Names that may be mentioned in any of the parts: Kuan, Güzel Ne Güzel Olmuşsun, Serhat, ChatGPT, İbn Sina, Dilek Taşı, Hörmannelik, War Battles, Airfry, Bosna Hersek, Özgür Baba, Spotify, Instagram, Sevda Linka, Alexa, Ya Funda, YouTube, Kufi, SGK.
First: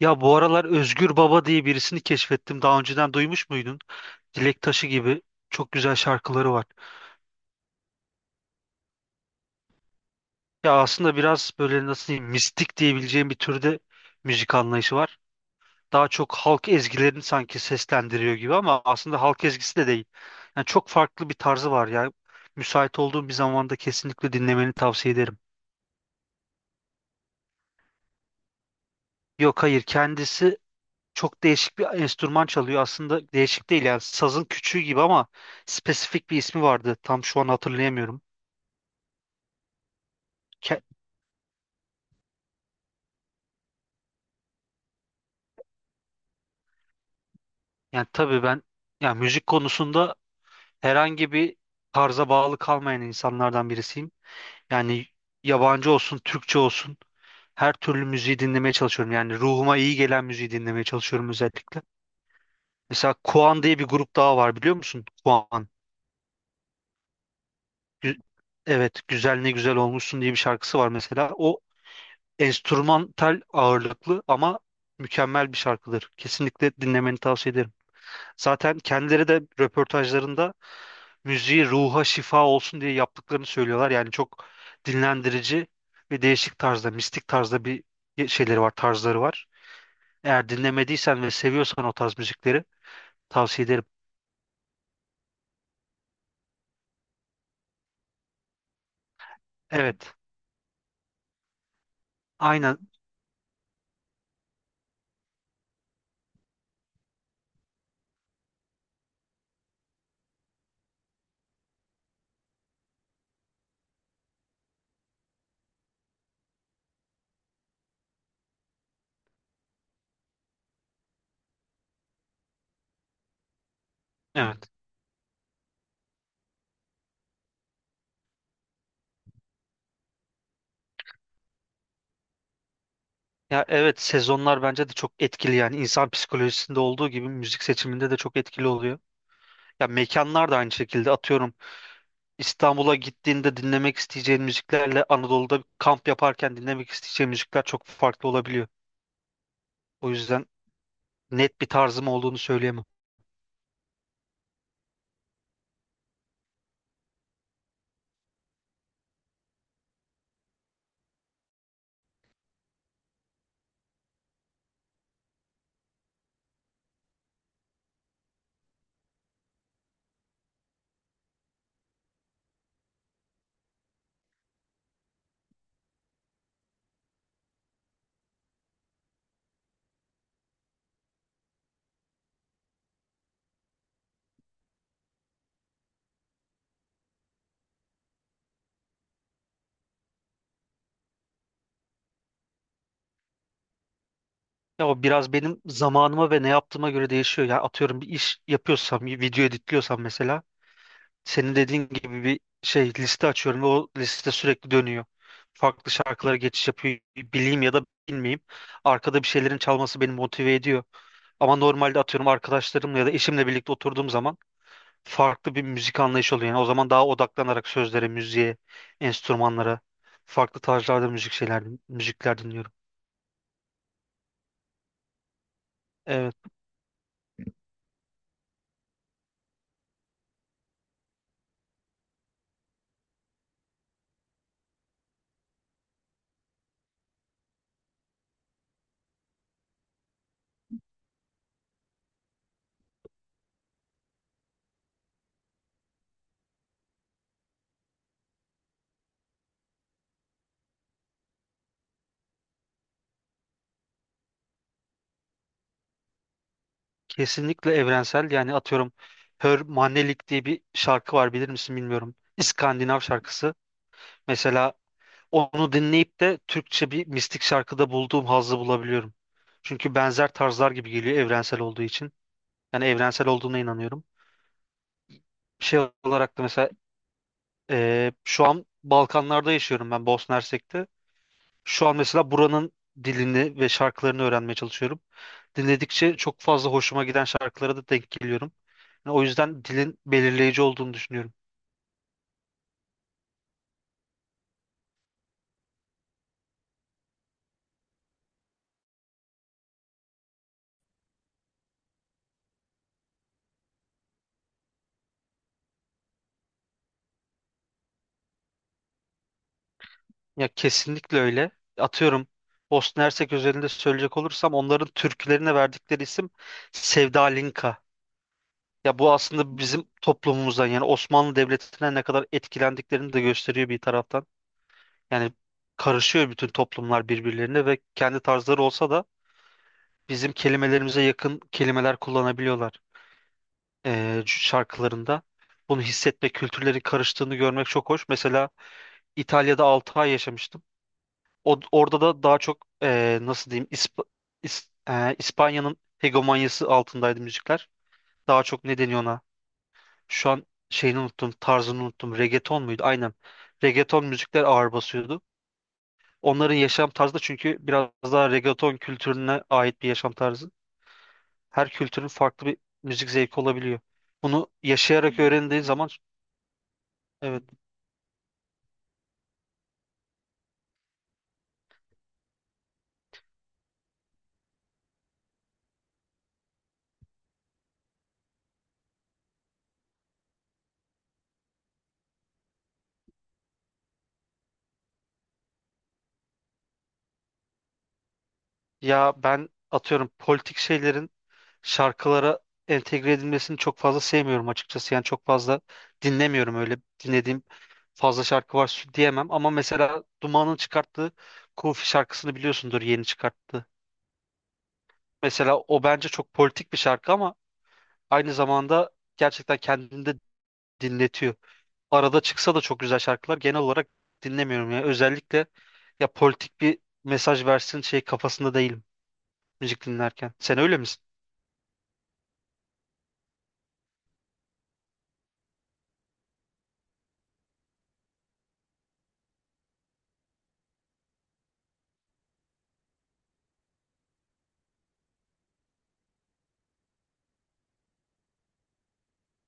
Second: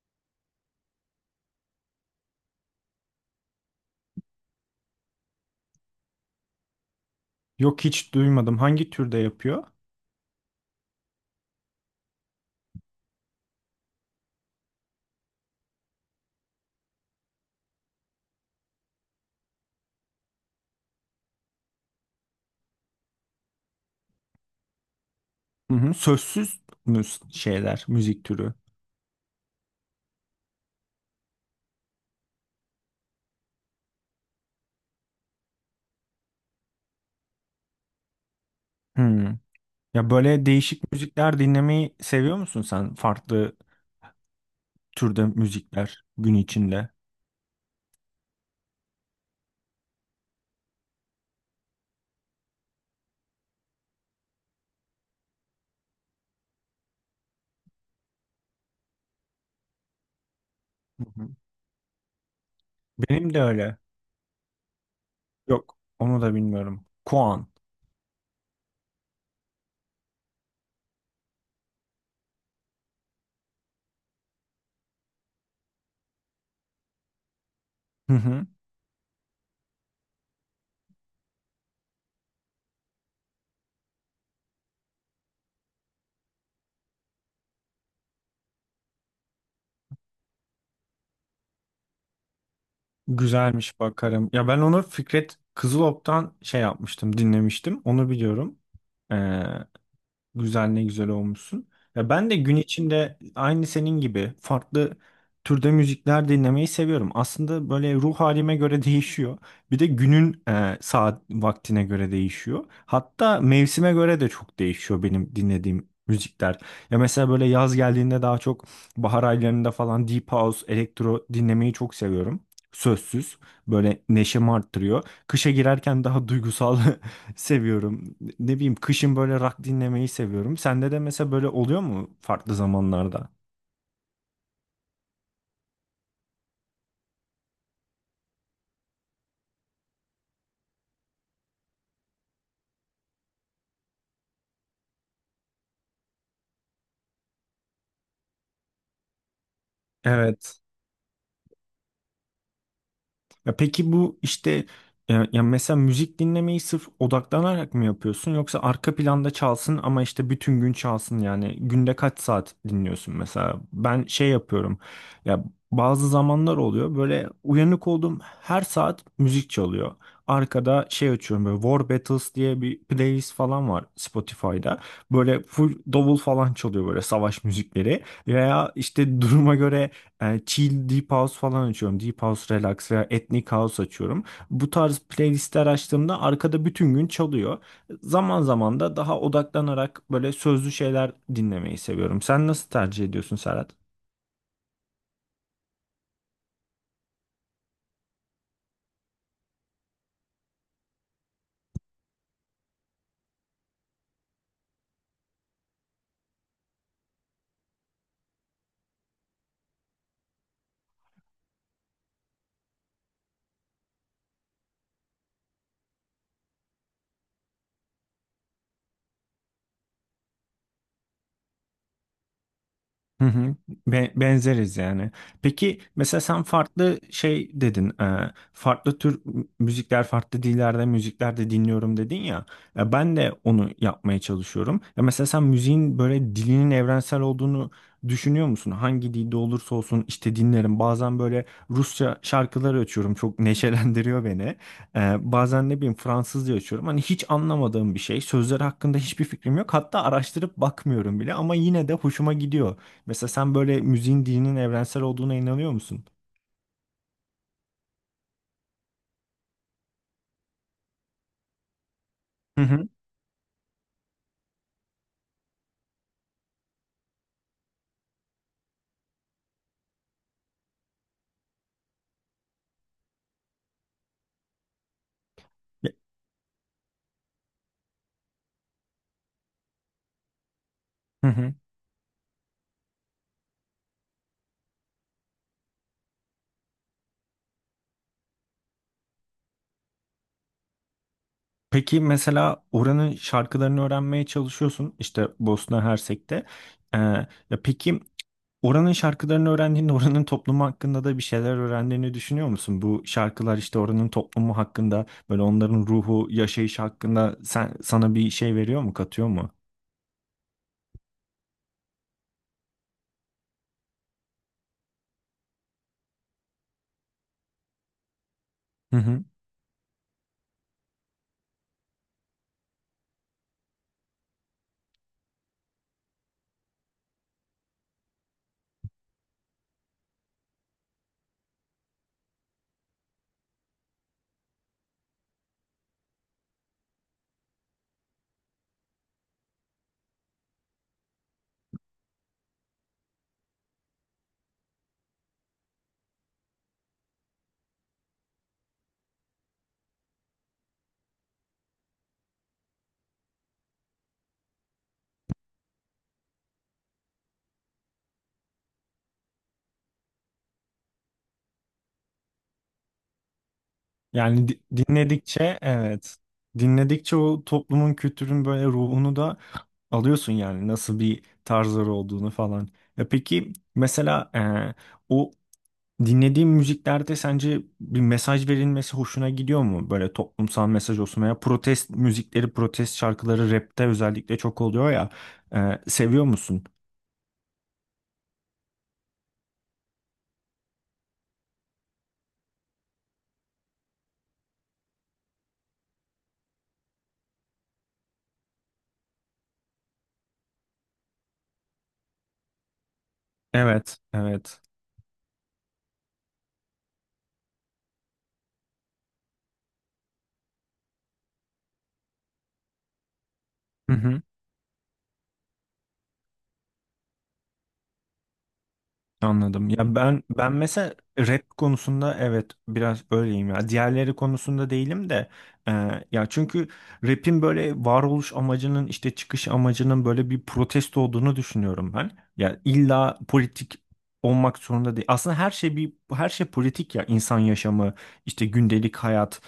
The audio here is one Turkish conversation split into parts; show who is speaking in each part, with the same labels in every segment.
Speaker 1: Ya bu aralar Özgür Baba diye birisini keşfettim. Daha önceden duymuş muydun? Dilek Taşı gibi çok güzel şarkıları var.
Speaker 2: Yok, hiç duymadım. Hangi türde yapıyor?
Speaker 1: Ya aslında biraz böyle nasıl diyeyim mistik diyebileceğim bir türde müzik anlayışı var. Daha çok halk ezgilerini sanki seslendiriyor gibi ama aslında halk ezgisi de değil. Yani çok farklı bir tarzı var ya. Müsait olduğun bir zamanda kesinlikle dinlemeni tavsiye ederim.
Speaker 2: Hı hı. Sözsüz mü şeyler, müzik türü?
Speaker 1: Yok, hayır, kendisi çok değişik bir enstrüman çalıyor. Aslında değişik değil yani sazın küçüğü gibi ama spesifik bir ismi vardı. Tam şu an hatırlayamıyorum.
Speaker 2: Hmm. Ya böyle
Speaker 1: Ke-
Speaker 2: değişik müzikler dinlemeyi seviyor musun sen? Farklı türde müzikler gün içinde.
Speaker 1: Yani tabii ben yani müzik konusunda herhangi bir tarza bağlı kalmayan insanlardan birisiyim. Yani yabancı olsun, Türkçe olsun her türlü müziği dinlemeye çalışıyorum. Yani ruhuma iyi gelen müziği dinlemeye
Speaker 2: Hı hı.
Speaker 1: çalışıyorum özellikle. Mesela
Speaker 2: Benim de
Speaker 1: Kuan
Speaker 2: öyle.
Speaker 1: diye bir grup daha var biliyor musun? Kuan.
Speaker 2: Yok, onu da bilmiyorum. Kuan.
Speaker 1: Gü- evet, Güzel Ne Güzel Olmuşsun diye bir şarkısı var mesela. O enstrümantal ağırlıklı ama mükemmel bir şarkıdır. Kesinlikle dinlemeni tavsiye ederim.
Speaker 2: Hı hı.
Speaker 1: Zaten kendileri de röportajlarında müziği ruha şifa olsun diye yaptıklarını söylüyorlar. Yani çok dinlendirici ve değişik tarzda, mistik tarzda bir şeyleri var, tarzları var. Eğer dinlemediysen ve seviyorsan o tarz müzikleri tavsiye
Speaker 2: Güzelmiş,
Speaker 1: ederim.
Speaker 2: bakarım. Ya ben onu Fikret Kızılok'tan şey yapmıştım, dinlemiştim. Onu biliyorum. Ee,
Speaker 1: Evet,
Speaker 2: Güzel ne güzel olmuşsun. Ya ben de gün
Speaker 1: aynen.
Speaker 2: içinde aynı senin gibi farklı türde müzikler dinlemeyi seviyorum. Aslında böyle ruh halime göre değişiyor. Bir de günün saat vaktine göre değişiyor. Hatta mevsime göre de çok değişiyor benim dinlediğim müzikler. Ya mesela böyle yaz geldiğinde daha çok bahar aylarında falan deep house, elektro dinlemeyi çok seviyorum. Sözsüz böyle neşemi
Speaker 1: Evet.
Speaker 2: arttırıyor. Kışa girerken daha duygusal seviyorum. Ne bileyim kışın böyle rock dinlemeyi seviyorum. Sende de mesela böyle oluyor mu farklı zamanlarda?
Speaker 1: Ya evet, sezonlar bence de çok etkili yani insan psikolojisinde olduğu gibi müzik seçiminde de çok etkili oluyor. Ya mekanlar da aynı şekilde, atıyorum İstanbul'a gittiğinde dinlemek isteyeceğin müziklerle Anadolu'da kamp yaparken dinlemek isteyeceğin müzikler çok farklı olabiliyor. O yüzden
Speaker 2: Evet.
Speaker 1: net bir tarzım olduğunu söyleyemem.
Speaker 2: Ya peki bu işte ya mesela müzik dinlemeyi sırf odaklanarak mı yapıyorsun yoksa arka planda çalsın ama işte bütün gün çalsın, yani günde kaç saat dinliyorsun? Mesela ben şey yapıyorum, ya bazı zamanlar oluyor böyle uyanık olduğum her saat müzik çalıyor, arkada şey açıyorum, böyle War Battles diye bir playlist falan var Spotify'da, böyle full davul falan çalıyor, böyle savaş müzikleri veya işte duruma göre chill deep house falan açıyorum. Deep house relax veya ethnic house açıyorum. Bu tarz playlistler açtığımda arkada bütün gün çalıyor. Zaman zaman da daha odaklanarak böyle sözlü şeyler dinlemeyi seviyorum. Sen nasıl tercih ediyorsun Serhat?
Speaker 1: Ya o biraz benim zamanıma ve ne yaptığıma göre değişiyor. Yani atıyorum bir iş yapıyorsam, bir video editliyorsam mesela senin dediğin gibi bir şey liste açıyorum ve o liste sürekli dönüyor. Farklı şarkılara geçiş yapıyor. Bileyim ya da bilmeyeyim. Arkada bir şeylerin çalması beni motive ediyor. Ama normalde atıyorum arkadaşlarımla ya da eşimle birlikte oturduğum zaman farklı bir müzik anlayışı oluyor. Yani o zaman daha odaklanarak sözlere, müziğe, enstrümanlara, farklı tarzlarda müzik şeyler, müzikler dinliyorum.
Speaker 2: Hı hı. Benzeriz yani. Peki mesela
Speaker 1: Evet.
Speaker 2: sen farklı şey dedin. Farklı tür müzikler, farklı dillerde müzikler de dinliyorum dedin ya. Ya ben de onu yapmaya çalışıyorum. Ya mesela sen müziğin böyle dilinin evrensel olduğunu düşünüyor musun? Hangi dilde olursa olsun işte dinlerim. Bazen böyle Rusça şarkılar açıyorum. Çok neşelendiriyor beni. Bazen ne bileyim Fransızca açıyorum. Hani hiç anlamadığım bir şey. Sözleri hakkında hiçbir fikrim yok. Hatta araştırıp bakmıyorum bile ama yine de hoşuma gidiyor. Mesela sen böyle müziğin dinin evrensel olduğuna inanıyor musun?
Speaker 1: Kesinlikle evrensel, yani atıyorum Hörmannelik diye bir şarkı var bilir misin bilmiyorum.
Speaker 2: Hı hı.
Speaker 1: İskandinav şarkısı. Mesela onu dinleyip de Türkçe bir mistik şarkıda bulduğum hazzı bulabiliyorum. Çünkü benzer tarzlar gibi geliyor evrensel olduğu için. Yani evrensel olduğuna inanıyorum. Şey olarak da mesela şu an Balkanlarda yaşıyorum ben, Bosna Hersek'te.
Speaker 2: Hı hı.
Speaker 1: Şu an mesela buranın dilini ve şarkılarını öğrenmeye çalışıyorum. Dinledikçe çok fazla hoşuma giden şarkılara da denk geliyorum. Yani o yüzden dilin belirleyici olduğunu düşünüyorum.
Speaker 2: Peki mesela oranın şarkılarını öğrenmeye çalışıyorsun işte Bosna Hersek'te. Ee, ya peki oranın şarkılarını öğrendiğinde oranın toplumu hakkında da bir şeyler öğrendiğini düşünüyor musun? Bu şarkılar işte oranın toplumu hakkında böyle onların ruhu, yaşayışı hakkında sen, sana bir şey veriyor mu, katıyor mu?
Speaker 1: Ya kesinlikle öyle. Atıyorum Bosna Hersek özelinde söyleyecek olursam onların türkülerine verdikleri isim Sevda Linka.
Speaker 2: Hı
Speaker 1: Ya bu
Speaker 2: hı.
Speaker 1: aslında bizim toplumumuzdan yani Osmanlı Devleti'ne ne kadar etkilendiklerini de gösteriyor bir taraftan. Yani karışıyor bütün toplumlar birbirlerine ve kendi tarzları olsa da bizim kelimelerimize yakın kelimeler kullanabiliyorlar şarkılarında. Bunu hissetme, kültürlerin karıştığını görmek çok hoş. Mesela İtalya'da 6 ay yaşamıştım. Orada da daha çok nasıl diyeyim İspanya'nın hegemonyası altındaydı müzikler. Daha çok ne deniyor ona? Şu an şeyini unuttum, tarzını unuttum. Reggaeton muydu? Aynen. Reggaeton müzikler ağır basıyordu. Onların yaşam tarzı da çünkü biraz daha reggaeton kültürüne ait bir yaşam tarzı. Her kültürün farklı bir müzik zevki olabiliyor.
Speaker 2: Yani
Speaker 1: Bunu yaşayarak
Speaker 2: dinledikçe
Speaker 1: öğrendiğin zaman
Speaker 2: evet. Dinledikçe
Speaker 1: evet,
Speaker 2: o toplumun kültürün böyle ruhunu da alıyorsun yani, nasıl bir tarzları olduğunu falan. Ya peki mesela o dinlediğin müziklerde sence bir mesaj verilmesi hoşuna gidiyor mu? Böyle toplumsal mesaj olsun veya protest müzikleri, protest şarkıları rapte özellikle çok oluyor ya. Seviyor musun?
Speaker 1: ya ben atıyorum politik şeylerin şarkılara entegre edilmesini çok fazla sevmiyorum açıkçası. Yani çok fazla dinlemiyorum, öyle dinlediğim fazla şarkı var şu diyemem ama mesela Duman'ın çıkarttığı Kufi şarkısını biliyorsundur, yeni çıkarttı.
Speaker 2: Evet, evet.
Speaker 1: Mesela o bence çok politik bir şarkı ama aynı zamanda gerçekten kendini de dinletiyor. Arada çıksa da çok güzel şarkılar, genel olarak dinlemiyorum ya. Özellikle ya politik bir mesaj versin şey kafasında değilim
Speaker 2: Anladım.
Speaker 1: müzik
Speaker 2: Ya ben
Speaker 1: dinlerken.
Speaker 2: ben
Speaker 1: Sen öyle
Speaker 2: mesela
Speaker 1: misin?
Speaker 2: rap konusunda evet biraz öyleyim ya. Diğerleri konusunda değilim de e, çünkü rap'in böyle varoluş amacının, işte çıkış amacının böyle bir protesto olduğunu düşünüyorum ben. Ya illa politik olmak zorunda değil. Aslında her şey politik ya, insan yaşamı, işte gündelik hayat,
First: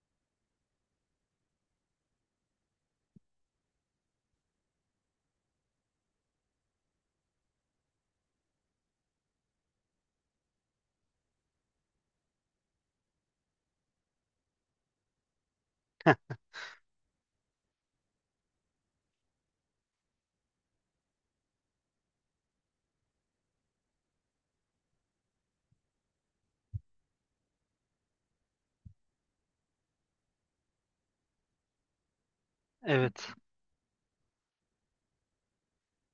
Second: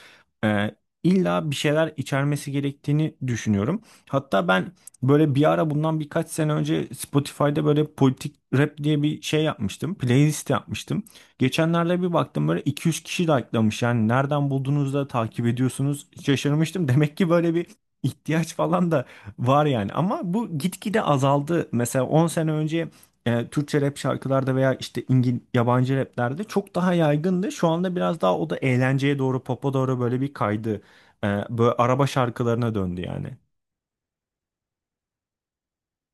Speaker 2: e, illa bir şeyler içermesi gerektiğini düşünüyorum. Hatta ben böyle bir ara, bundan birkaç sene önce, Spotify'da böyle politik rap diye bir şey yapmıştım. Playlist yapmıştım. Geçenlerde bir baktım, böyle 200 kişi like'lamış. Yani nereden buldunuz da takip ediyorsunuz, şaşırmıştım. Demek ki böyle bir ihtiyaç falan da var yani. Ama bu gitgide azaldı. Mesela 10 sene önce Türkçe rap şarkılarda veya işte yabancı raplerde çok daha yaygındı. Şu anda biraz daha o da eğlenceye doğru, popa doğru böyle bir kaydı. Böyle araba şarkılarına döndü yani.
Speaker 1: Evet.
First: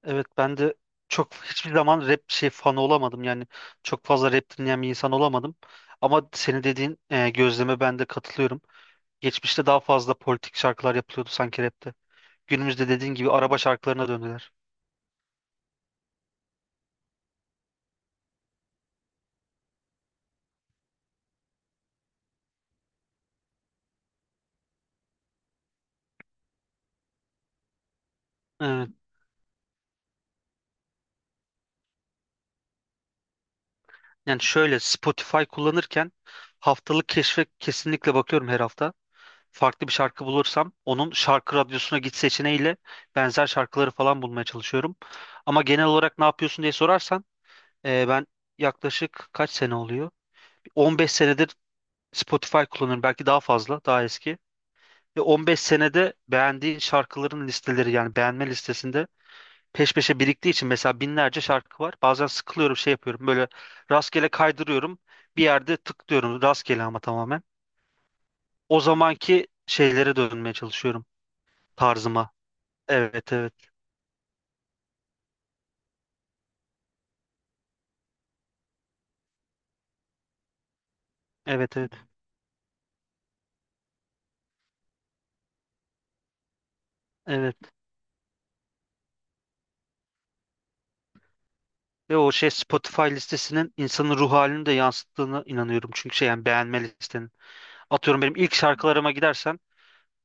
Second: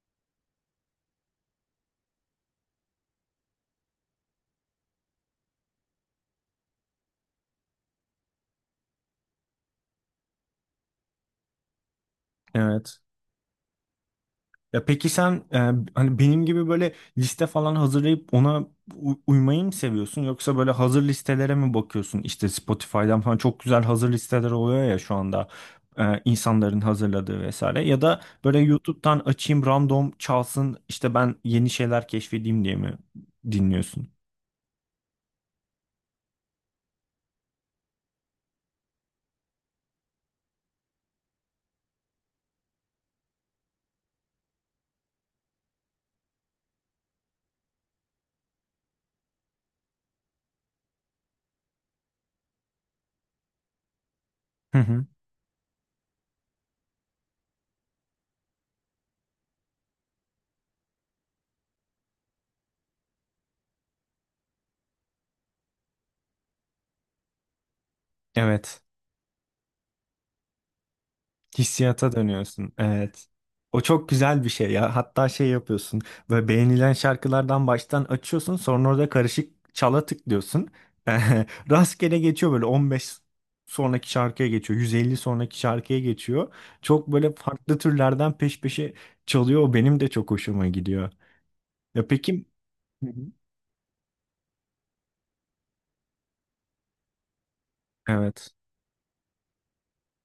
Speaker 1: Evet ben de çok hiçbir zaman rap şey fanı olamadım. Yani çok fazla rap dinleyen bir insan olamadım. Ama senin dediğin gözleme ben de katılıyorum. Geçmişte daha fazla politik şarkılar yapılıyordu sanki rapte. Günümüzde
Speaker 2: Evet.
Speaker 1: dediğin gibi araba şarkılarına döndüler.
Speaker 2: Ya peki sen hani benim gibi böyle liste falan hazırlayıp ona uymayı mı seviyorsun yoksa böyle hazır listelere mi bakıyorsun? İşte Spotify'dan falan çok güzel hazır listeler oluyor ya şu anda, insanların hazırladığı vesaire, ya da böyle
Speaker 1: Evet.
Speaker 2: YouTube'dan açayım random çalsın işte ben yeni şeyler keşfedeyim diye mi dinliyorsun?
Speaker 1: Yani şöyle, Spotify kullanırken haftalık keşfe kesinlikle bakıyorum her hafta. Farklı bir şarkı bulursam onun şarkı radyosuna git seçeneğiyle benzer şarkıları falan bulmaya çalışıyorum. Ama genel olarak ne yapıyorsun diye sorarsan ben yaklaşık kaç sene oluyor? 15 senedir Spotify kullanıyorum. Belki daha fazla, daha eski.
Speaker 2: Hı hı.
Speaker 1: Ve 15 senede beğendiğin şarkıların listeleri yani beğenme listesinde peş peşe biriktiği için mesela binlerce şarkı var. Bazen sıkılıyorum şey yapıyorum böyle, rastgele kaydırıyorum, bir yerde tıklıyorum rastgele ama tamamen. O
Speaker 2: Evet.
Speaker 1: zamanki şeylere dönmeye çalışıyorum,
Speaker 2: Hissiyata
Speaker 1: tarzıma.
Speaker 2: dönüyorsun. Evet.
Speaker 1: Evet, evet.
Speaker 2: O çok güzel bir şey ya. Hatta şey yapıyorsun. Böyle beğenilen şarkılardan baştan açıyorsun. Sonra orada karışık çala tıklıyorsun.
Speaker 1: Evet, evet.
Speaker 2: Rastgele geçiyor, böyle 15 sonraki şarkıya geçiyor. 150 sonraki şarkıya geçiyor. Çok böyle
Speaker 1: Evet.
Speaker 2: farklı türlerden peş peşe çalıyor. O benim de çok hoşuma gidiyor. Ya
Speaker 1: Ve o
Speaker 2: peki.
Speaker 1: şey, Spotify
Speaker 2: Hı hı.
Speaker 1: listesinin insanın ruh halini de yansıttığını inanıyorum. Çünkü şey yani beğenme listenin. Atıyorum benim
Speaker 2: Evet.
Speaker 1: ilk şarkılarıma gidersen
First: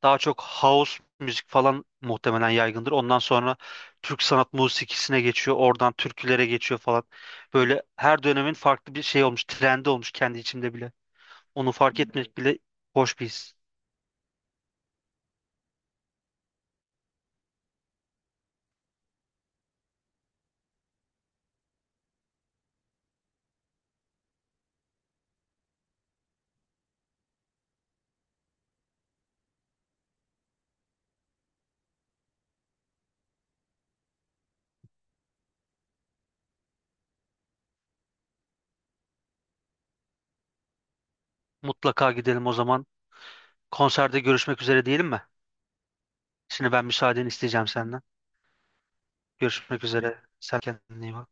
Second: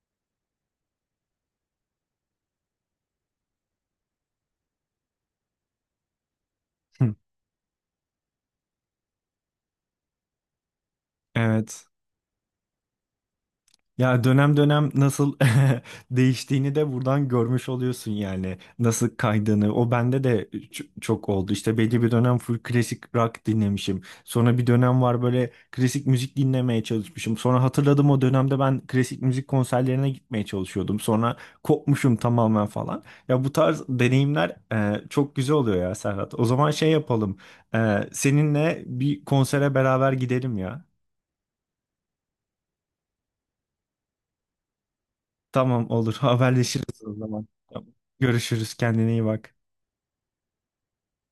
Speaker 1: daha çok house müzik falan muhtemelen yaygındır. Ondan sonra Türk sanat musikisine geçiyor. Oradan türkülere geçiyor falan.
Speaker 2: Hı.
Speaker 1: Böyle her dönemin farklı bir şey olmuş. Trendi olmuş kendi içimde bile. Onu
Speaker 2: Evet.
Speaker 1: fark etmek bile hoş bir his.
Speaker 2: Ya dönem dönem nasıl değiştiğini de buradan görmüş oluyorsun yani. Nasıl kaydığını. O bende de çok oldu. İşte belli bir dönem full klasik rock dinlemişim. Sonra bir dönem var, böyle klasik müzik dinlemeye çalışmışım. Sonra hatırladım, o dönemde ben klasik müzik konserlerine gitmeye çalışıyordum. Sonra kopmuşum tamamen falan. Ya bu tarz deneyimler çok güzel oluyor ya Serhat. O zaman şey yapalım. Seninle bir konsere beraber gidelim ya.
Speaker 1: Mutlaka gidelim o zaman. Konserde görüşmek üzere diyelim mi?
Speaker 2: Tamam, olur,
Speaker 1: Şimdi ben
Speaker 2: haberleşiriz o
Speaker 1: müsaadeni
Speaker 2: zaman.
Speaker 1: isteyeceğim
Speaker 2: Tamam.
Speaker 1: senden.
Speaker 2: Görüşürüz, kendine iyi bak.
Speaker 1: Görüşmek üzere. Sen kendine iyi bak.